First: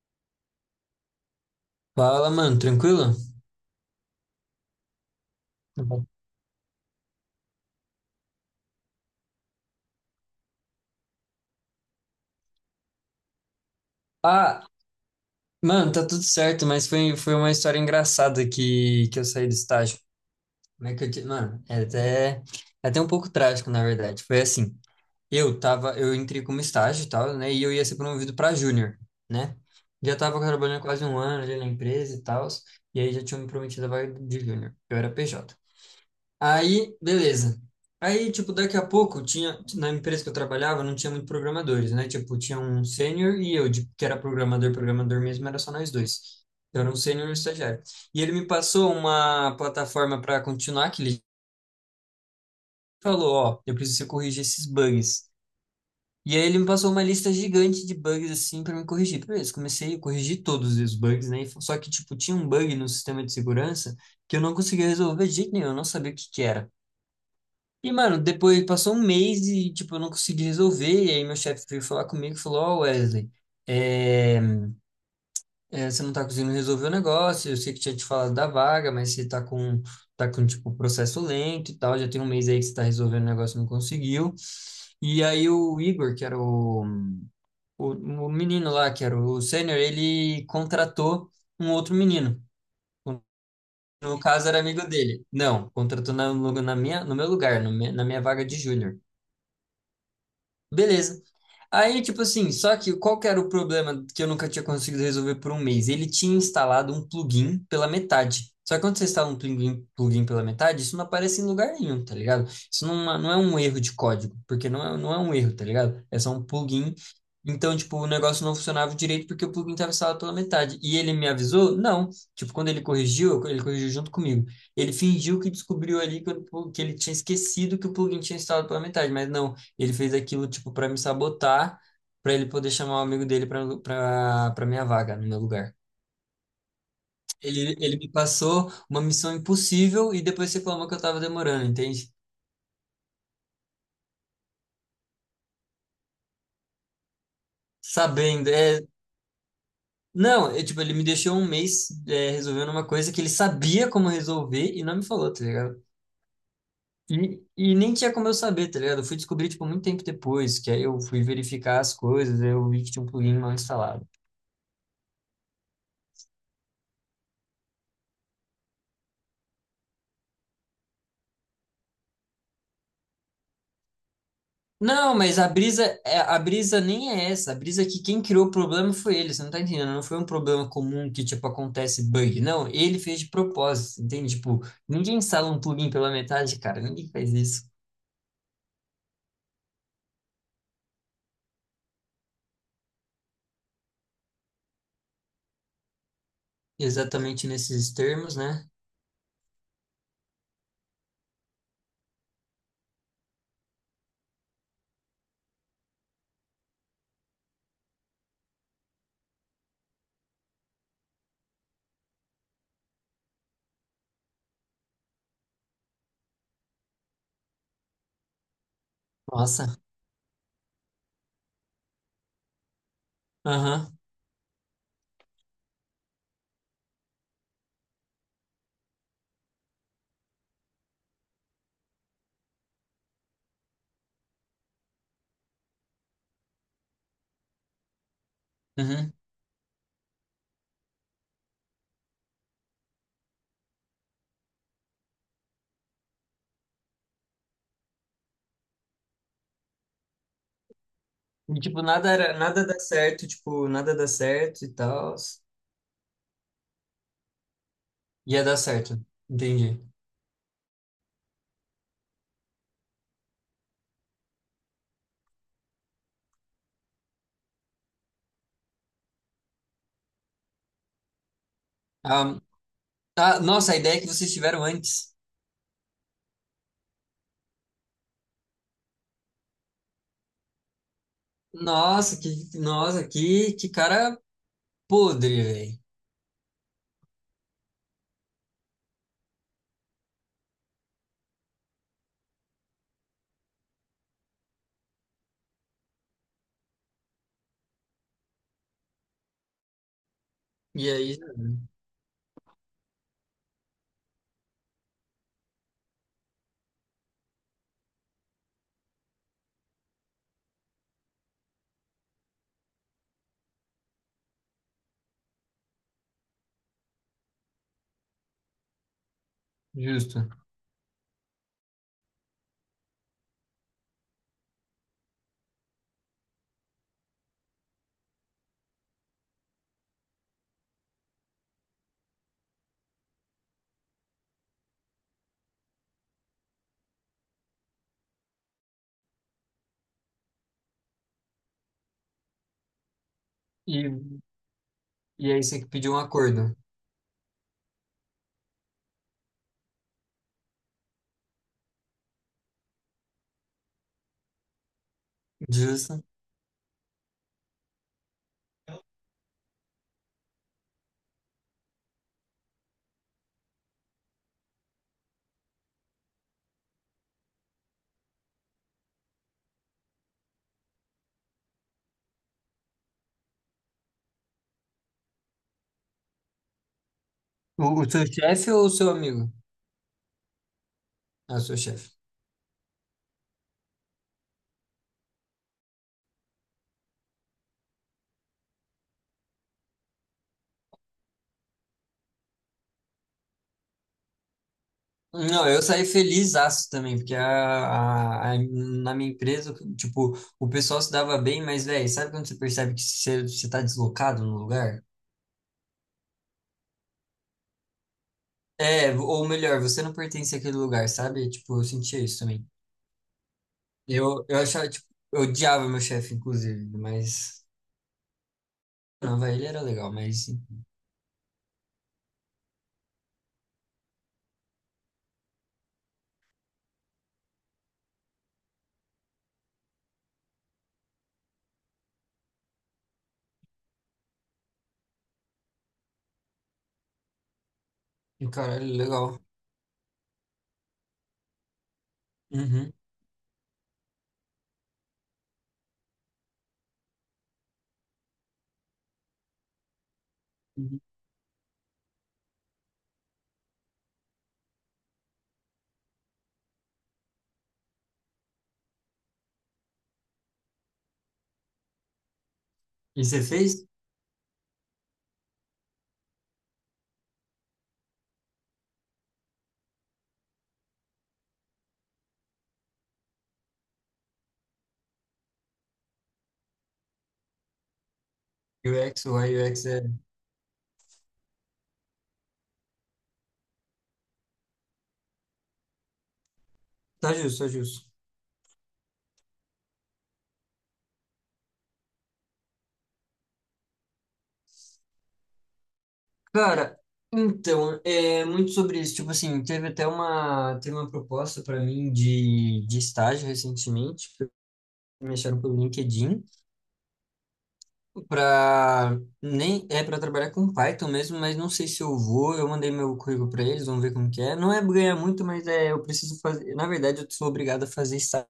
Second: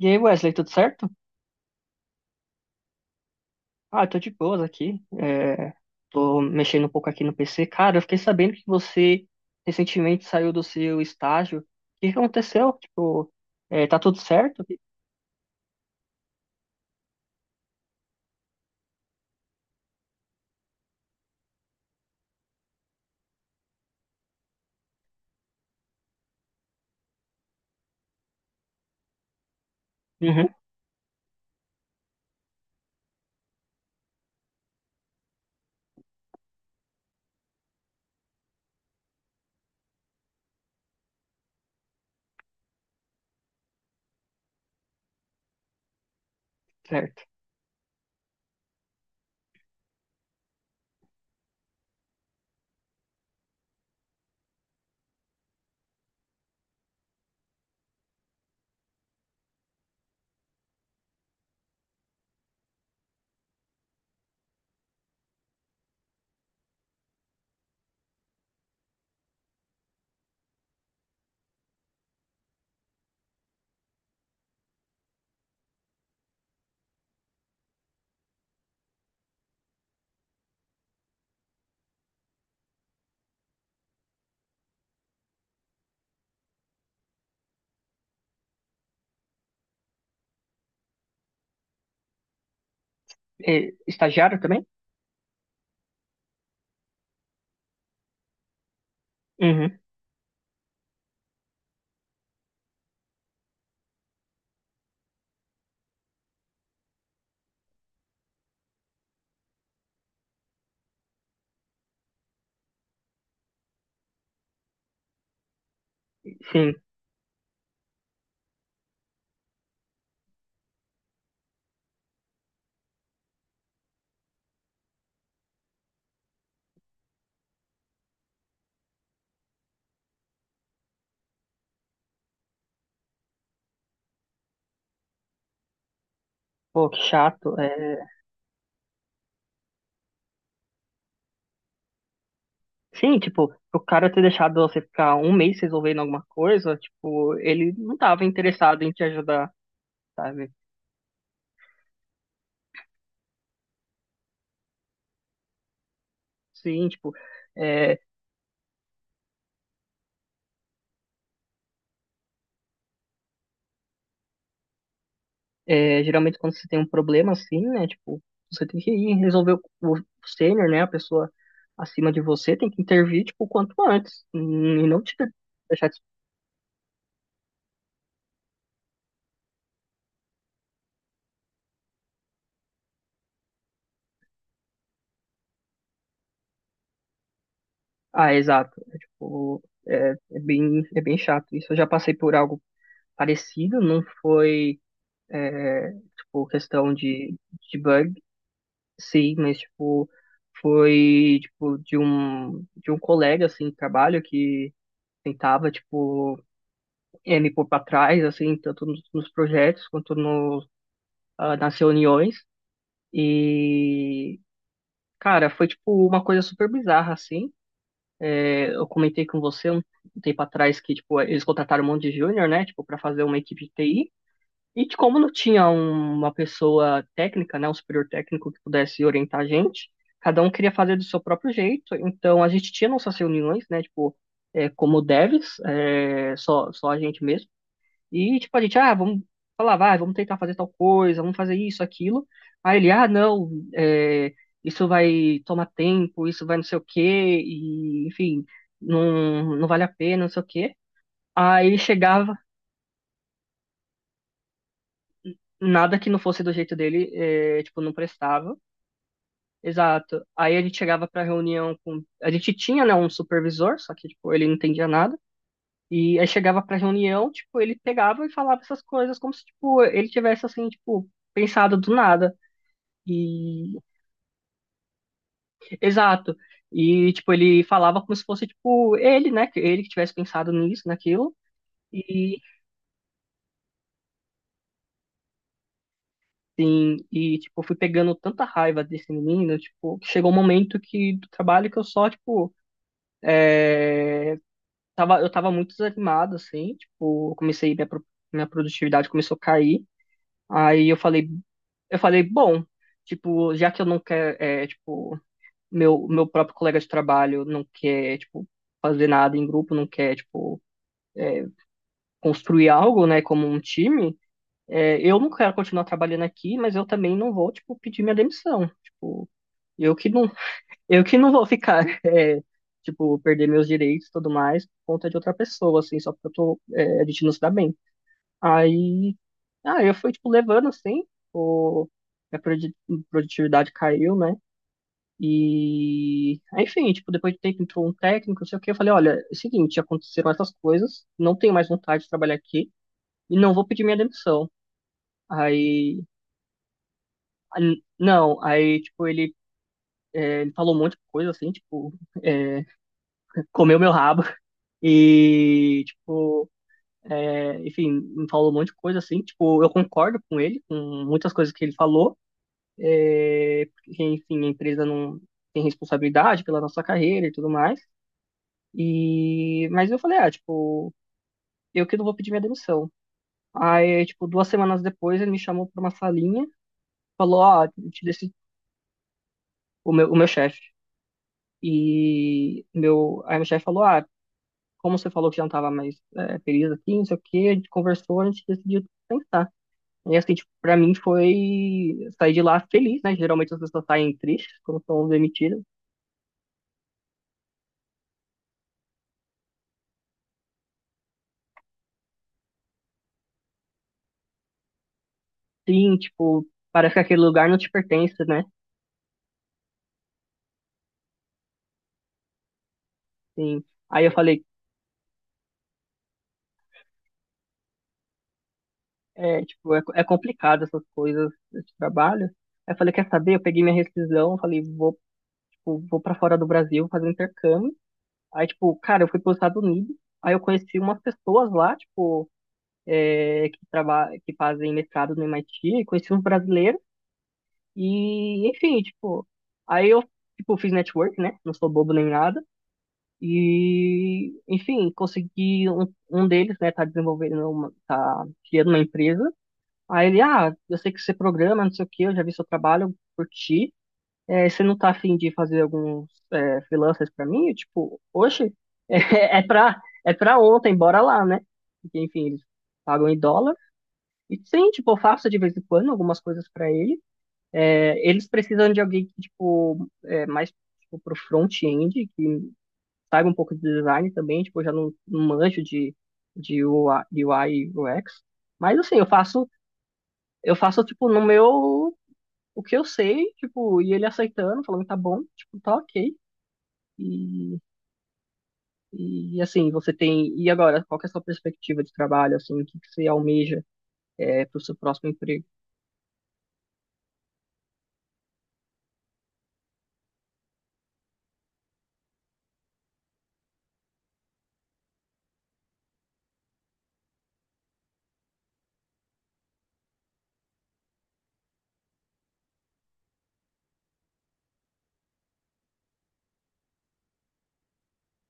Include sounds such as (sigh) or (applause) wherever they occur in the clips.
E aí, Wesley, tudo certo? Fala, mano, tranquilo? Ah, eu tô de boas aqui. Uhum. Tô mexendo um pouco aqui no PC. Cara, eu fiquei sabendo que você recentemente saiu do seu estágio. O que que aconteceu? Tipo, tá tudo certo? Ah, mano, tá tudo certo, mas foi uma história engraçada que eu saí do estágio. Como é que eu te... Mano, é até um pouco trágico, na verdade. Foi assim, eu entrei como estágio e tal, né? E eu ia ser promovido pra júnior, né? Já tava Uhum, trabalhando quase um ano ali na empresa e tal, e aí já tinham me prometido a vaga de júnior. Eu era PJ. Aí, beleza. Aí, tipo, daqui a pouco tinha, na empresa que eu trabalhava, não tinha muito programadores, né? Tipo, tinha um sênior e eu, que era programador, programador mesmo, era só nós dois. Eu era um certo. sênior e um estagiário. E ele me passou uma plataforma para continuar, que ele falou, ó, eu preciso corrigir esses bugs. E aí ele me passou uma lista gigante de bugs, assim, para me corrigir. Beleza, comecei a corrigir todos os bugs, né? Só que, tipo, tinha um bug no sistema de segurança que eu não conseguia resolver de jeito nenhum, eu não sabia o que que era. E, mano, depois passou um mês e, tipo, eu não consegui resolver. E aí meu chefe veio falar comigo e falou, ó, Wesley, é, você não tá conseguindo resolver o negócio, eu sei que tinha te falado da vaga, mas você tá com, tipo, processo lento e tal, já tem um mês aí que você tá resolvendo o negócio e não conseguiu. E aí o Igor, que era o menino lá, que era o sênior, ele contratou um outro menino. É, No estagiário caso, era também? amigo dele. Não, contratou na, no- na minha, no meu lugar, no me- na minha vaga de júnior. Uhum, Beleza. Aí, tipo assim, só que qual que era o problema que eu nunca tinha conseguido resolver por um mês? Ele tinha instalado um plugin pela metade. Só que quando você instala um plugin pela metade, isso não aparece em lugar nenhum, tá ligado? Não é um erro de código, porque não é um erro, tá ligado? É só um sim. plugin. Então, tipo, o negócio não funcionava direito porque o plugin estava instalado pela metade. E ele me avisou? Não. Tipo, quando ele corrigiu junto comigo. Ele fingiu que descobriu ali que, que ele tinha esquecido que o plugin tinha instalado pela metade, mas não, ele fez aquilo, tipo, para me sabotar, para ele poder chamar o amigo dele para minha vaga, no meu lugar. Pô, que chato. Ele É, me passou uma missão impossível e depois reclamou que eu tava demorando, entende? sim, tipo, o cara ter deixado você ficar 1 mês resolvendo alguma coisa, tipo, ele não tava Sabendo, é... interessado em te ajudar, sabe? Não, é, tipo, ele me deixou um mês, é, resolvendo uma coisa que ele sabia como resolver e não me falou, tá ligado? Sim, tipo. E nem É. tinha como eu saber, tá ligado? Eu fui descobrir, tipo, muito tempo depois, que aí eu fui verificar as coisas, aí eu vi que tinha um plugin mal instalado. É, geralmente quando você tem um problema assim, né? Tipo, você tem que ir resolver o sênior, né? A pessoa acima de você tem que intervir, tipo, o quanto antes. E não Não, te mas deixar... des- a brisa nem é essa. A brisa é que quem criou o problema foi ele. Você não tá entendendo? Não foi um problema comum que, tipo, acontece bug. Não, ele fez de propósito, entende? Tipo, ninguém instala um plugin pela metade, cara. Ninguém faz isso. Ah, exato. É, tipo, é bem, é bem chato. Isso eu já passei por algo parecido, não foi, é, tipo, questão Exatamente de nesses bug, termos, né? sim, mas, tipo, foi, tipo, de de um colega, assim, de trabalho que tentava, tipo me pôr para trás, assim, tanto nos, nos projetos quanto no, ah, nas reuniões. E, cara, foi, tipo, uma coisa super bizarra, assim. Eu comentei com Nossa. você um tempo atrás que, tipo, eles contrataram um monte de júnior, né, tipo, para fazer uma equipe de Aham. TI. E de como não tinha um- uma pessoa técnica, né, um superior técnico que pudesse orientar a gente, cada um queria fazer do seu próprio jeito. Então, a gente tinha nossas reuniões, né, tipo, como devs, só a gente mesmo. E, tipo, a gente, ah, Uhum. vamos falar, vai, vamos tentar fazer tal coisa, vamos fazer isso, aquilo. Aí ele, ah, não, é, isso vai tomar tempo, isso vai não sei o quê, e, enfim, não, não vale a pena, não sei o quê. E, Aí ele tipo, chegava, nada dá certo, tipo, nada dá certo e tal. nada que não fosse do jeito dele, é, tipo, não Ia prestava. dar certo. Entendi. Exato. Aí a gente chegava pra reunião com. A gente tinha, né, um supervisor, só que, tipo, ele não entendia nada. E aí chegava pra reunião, tipo, ele pegava e falava essas coisas como se, tipo, ele tivesse, assim, tipo, pensado do nada. Ah, ah, nossa, a E, ideia é que vocês tiveram antes. exato. E, tipo, ele falava como se fosse, tipo, ele, né? Que ele que tivesse pensado nisso, naquilo. E, Nossa, que cara podre, velho. sim, e, tipo, eu fui pegando tanta raiva desse menino, tipo, que chegou um momento que, do trabalho que eu só, tipo, é, tava, eu tava muito desanimado, assim, tipo, eu comecei, minha, pro- minha produtividade começou a cair. Aí E eu aí, falei, bom, tipo, já que eu não quero, é, tipo, meu próprio colega de trabalho não quer, tipo, fazer nada em grupo, não quer, tipo, construir algo, né, como um time, é, eu não quero continuar trabalhando aqui, mas eu também não vou, tipo, pedir minha demissão. Tipo, eu que justo. não, eu que não vou ficar, (laughs) é, tipo, perder meus direitos e tudo mais por conta de outra pessoa, assim, só porque eu tô, é, a gente não se dá bem. Aí, ah, eu fui, tipo, levando, assim, o, minha produ- produtividade caiu, né? E, aí, enfim, tipo, depois de um tempo entrou um técnico, não sei o quê, eu falei, olha, é o seguinte, aconteceram essas coisas, não tenho mais vontade de trabalhar aqui, e não vou E, pedir minha demissão. e aí você que pediu um Aí, acordo. a- não, aí, tipo, ele, é, ele falou um monte de coisa, assim, tipo, (laughs) comeu meu rabo e, Justo. tipo, é, enfim, me falou um monte de coisa, assim, tipo, eu concordo com ele, com muitas coisas que ele falou, é, porque, enfim, a empresa não tem responsabilidade pela nossa carreira e tudo mais, e, mas eu falei, ah, tipo, eu que não vou pedir minha demissão. Aí, tipo, 2 semanas depois, ele me chamou pra uma salinha, falou, ó, eu O te seu deci- chefe ou o seu amigo? O meu chefe. Ah, o seu chefe. E meu, aí meu chefe falou, ah, como você falou que já não estava mais é, feliz aqui, não sei o quê, a gente conversou, a gente decidiu tentar. E assim, tipo, pra mim foi sair de lá feliz, né? Geralmente as pessoas saem tristes quando são Não, demitidas. eu saí feliz aço também, porque na minha empresa, tipo, o pessoal se dava bem, mas, velho, sabe quando você percebe que você tá deslocado no lugar? Sim, tipo, parece que aquele lugar não te pertence, né? É, ou melhor, você não pertence àquele lugar, sabe? Tipo, eu sentia isso também. Sim. Aí eu Eu falei, achava, tipo, eu odiava meu chefe, inclusive, mas... Não, velho, é, ele era tipo, legal, é mas... complicado essas coisas, esse trabalho. Aí eu falei, quer saber? Eu peguei minha rescisão, falei, vou, tipo, vou para fora do Brasil fazer um intercâmbio. Aí, tipo, cara, eu fui para os Estados Unidos, aí eu conheci umas pessoas lá, tipo, é, que trabalham, que fazem mestrado no MIT, e conheci uns brasileiros, e, Caralho, enfim, legal. tipo, aí eu, tipo, fiz network, né? Não sou bobo nem nada. Uhum. E, enfim, consegui um, um deles, né, tá desenvolvendo, uma, tá criando uma empresa. Aí ele, ah, eu sei que você programa, não sei o quê, eu já vi seu trabalho, eu curti é, você não tá afim de fazer alguns é, freelancers pra mim? Eu, tipo, oxe, (laughs) é, é pra ontem, bora lá, né? Porque, enfim, eles E pagam em você dólar. fez E sim, tipo, eu faço de vez em quando algumas coisas pra ele. É, eles precisam de alguém que, tipo, é, mais tipo, pro front-end, que saiba um pouco de design também, tipo, eu já não, não manjo de UI e UX. Mas assim, UX, o UX é. eu faço, tipo, no meu, o que eu sei, tipo, e ele aceitando, falando tá bom, tipo, tá ok. Tá justo, tá E, justo. e assim, você tem. E agora, qual que é a sua perspectiva de trabalho? Assim, o que que você almeja é, para o seu próximo emprego? Cara, então, é muito sobre isso. Tipo assim, teve uma proposta para mim de estágio recentemente, que me acharam pelo LinkedIn, para nem é para trabalhar com Python mesmo, mas não sei se eu vou. Eu mandei meu currículo para eles, vamos ver como que é. Não é ganhar muito, mas é, eu preciso fazer. Na verdade, eu sou obrigado a fazer estágio,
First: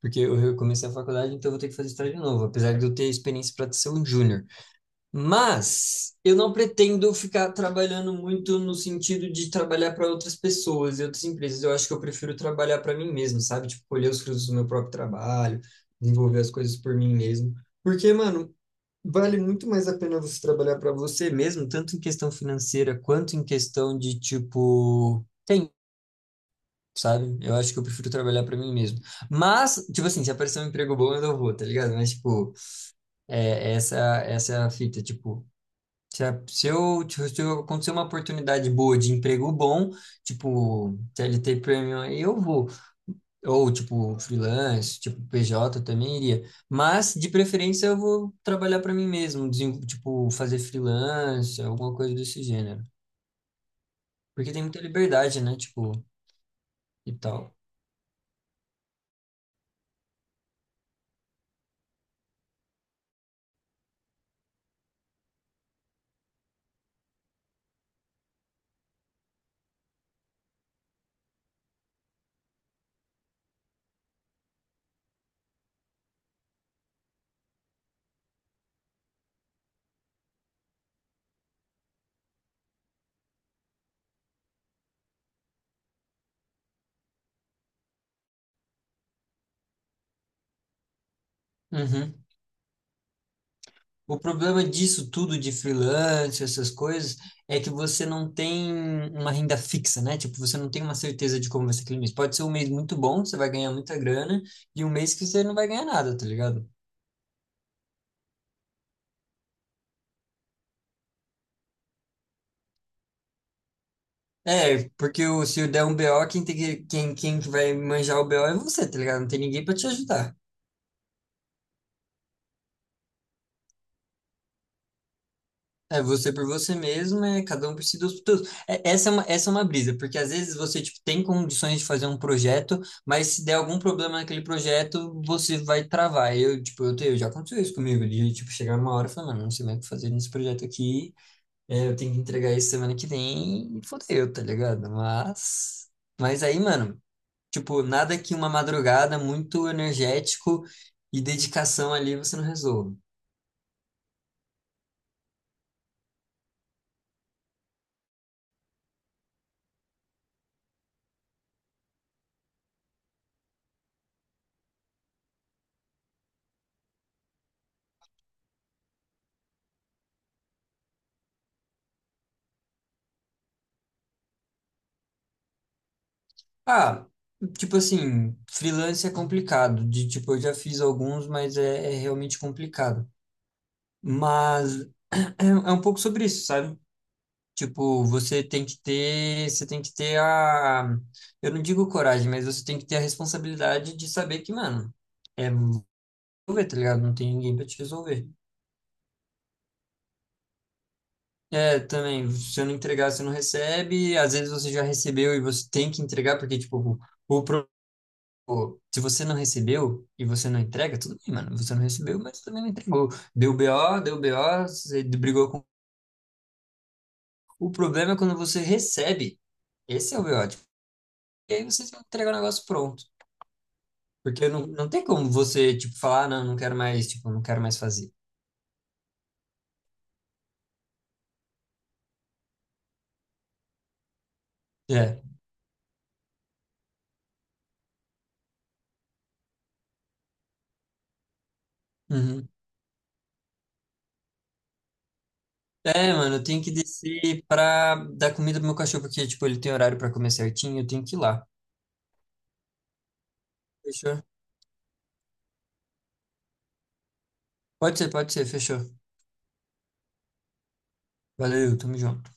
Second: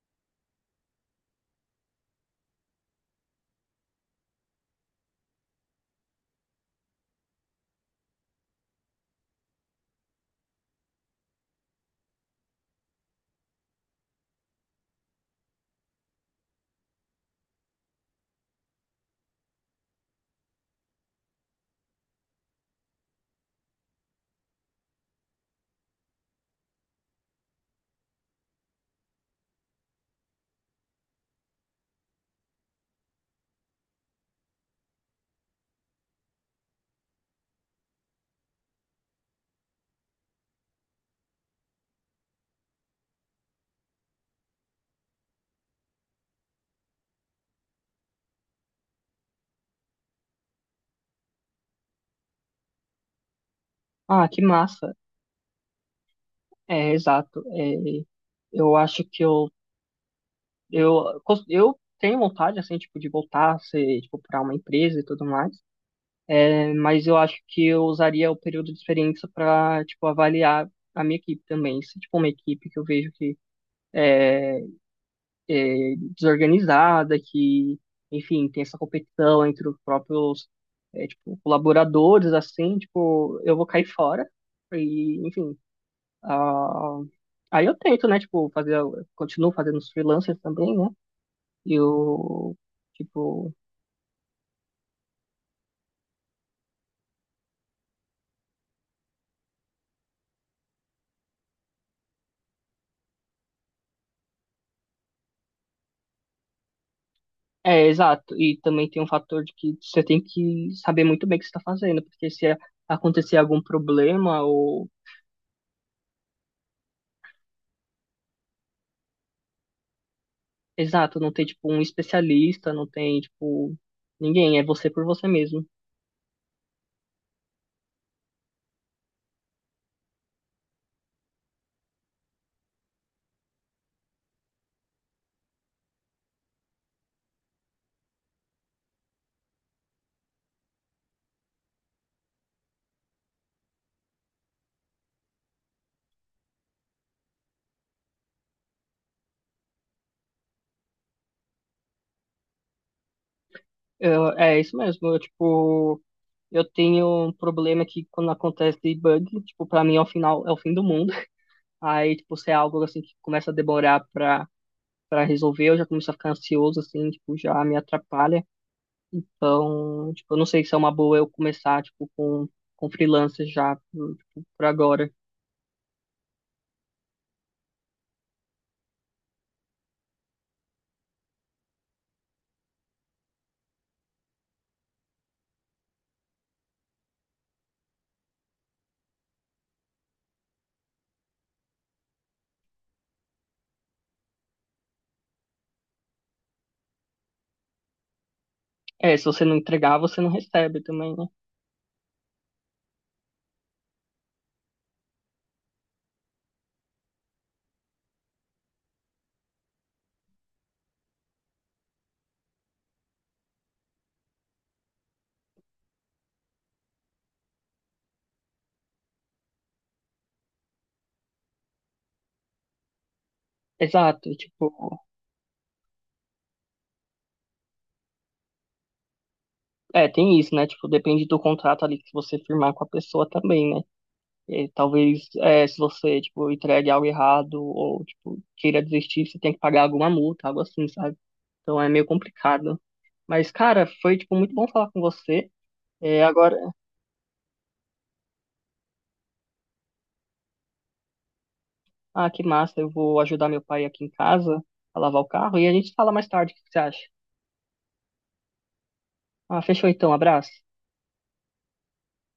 porque eu comecei a faculdade, então eu vou ter que fazer estágio de novo, apesar de eu ter experiência para ser um júnior. Mas eu não pretendo ficar trabalhando muito no sentido de trabalhar para outras pessoas e outras empresas. Eu acho que eu prefiro trabalhar para mim mesmo, sabe? Tipo, colher os frutos do meu próprio trabalho, desenvolver as coisas por mim mesmo. Porque, mano, vale muito mais a pena você trabalhar para você mesmo, tanto em questão financeira quanto em questão de, tipo, tempo, sabe? Eu acho que eu prefiro trabalhar para mim mesmo. Mas, tipo assim, se aparecer um emprego bom, eu não vou, tá ligado? Mas, tipo, é, essa, essa é a fita, tipo. Se, a- se eu, tipo, Se eu acontecer uma oportunidade boa de emprego bom, tipo CLT Premium, aí eu vou. Ou, tipo, freelance, tipo PJ, eu também iria. Mas, de preferência, eu vou trabalhar para mim mesmo, tipo, fazer freelance, alguma coisa desse gênero. Ah, que Porque tem muita massa! liberdade, né? Tipo, É, e exato. tal. É, eu acho que eu, cons- eu tenho vontade, assim, tipo, de voltar a ser, tipo, para uma empresa e tudo mais, é, mas eu acho que eu usaria o período de experiência para, tipo, avaliar a minha equipe também. Se, tipo, uma equipe que eu vejo que desorganizada, que, enfim, tem essa competição entre os próprios, é, tipo, colaboradores, assim, tipo, eu vou cair fora. E, enfim, ah, aí eu tento, né, tipo, fazer, continuo fazendo os freelancers também, né? E Uhum. eu, tipo, O problema disso tudo de freelance, essas coisas, é que você não tem uma renda fixa, né? Tipo, você não tem uma certeza de como vai ser aquele mês. Pode ser um mês muito bom, você vai ganhar muita grana, e um mês que você não vai ganhar nada, tá ligado? é, exato. E também tem um fator de que você tem que saber muito bem o que você está fazendo, porque se acontecer algum problema É, ou, porque o, se eu der um BO, quem tem quem, quem que vai manjar o BO é você, tá ligado? Não tem ninguém pra te ajudar. exato, não tem, tipo, um especialista, não tem, tipo, ninguém, é você por você mesmo. É você por você mesmo, é cada um por si, Deus por todos. É, essa é uma brisa, porque às vezes você tipo, tem condições de fazer um projeto, mas se der algum problema naquele projeto, você vai travar. Eu, tipo, eu, tenho, já aconteceu isso comigo, de tipo, chegar uma hora e falar, mano, não sei mais o que fazer nesse projeto aqui, é, eu tenho que entregar isso semana que vem, e fodeu, tá ligado? Mas aí, mano, tipo, nada que uma madrugada muito energético e dedicação ali você não resolva. Eu- é isso mesmo. Eu, tipo, eu tenho um problema que quando acontece bug, tipo, pra mim é o final, é o fim do mundo. Aí, tipo, se é algo assim que começa a demorar pra resolver, eu já começo a ficar ansioso, assim, tipo, já me atrapalha. Então, tipo, eu não sei se é uma boa eu começar, tipo, com freelancer já, tipo, por agora. Ah, tipo assim, freelance é complicado. De tipo, eu já fiz alguns, mas é realmente complicado. Mas (clears throat) é um pouco sobre isso, sabe? Tipo, você tem que ter, você tem que ter eu não digo coragem, mas você tem que ter a responsabilidade de saber que, mano, é resolver, tá ligado? Não tem ninguém pra te resolver. É, se você não entregar, você não recebe também, né? É, também, se você não entregar, você não recebe. Às vezes você já recebeu e você tem que entregar, porque, tipo, o problema. Pô, se você não recebeu e você não entrega, tudo bem, mano. Você não recebeu, mas também não entregou. Deu BO, deu BO, você brigou com. O problema é quando você recebe. Esse é o BO. Tipo, e aí você tem que entregar o negócio pronto. Exato, Porque não, tipo, não tem como você, tipo, falar, "Ah, não, não quero mais, tipo, não quero mais fazer." é, tem isso, né? Tipo, depende do contrato ali que você firmar com a pessoa também, né? E É. talvez é, se você, tipo, entregue algo errado ou, tipo, queira desistir, você tem que pagar alguma multa, algo assim, sabe? Então é meio Uhum. complicado. Mas, cara, foi, tipo, muito bom falar com você. É, É, mano, eu agora, tenho que descer pra dar comida pro meu cachorro, porque, tipo, ele tem horário pra comer certinho, eu tenho que ir lá. ah, que massa, eu vou ajudar meu pai aqui em Fechou? casa a lavar o carro e a gente fala mais tarde, o que que você acha? Pode ser, fechou. Ah, fechou então, abraço. Valeu, tamo junto.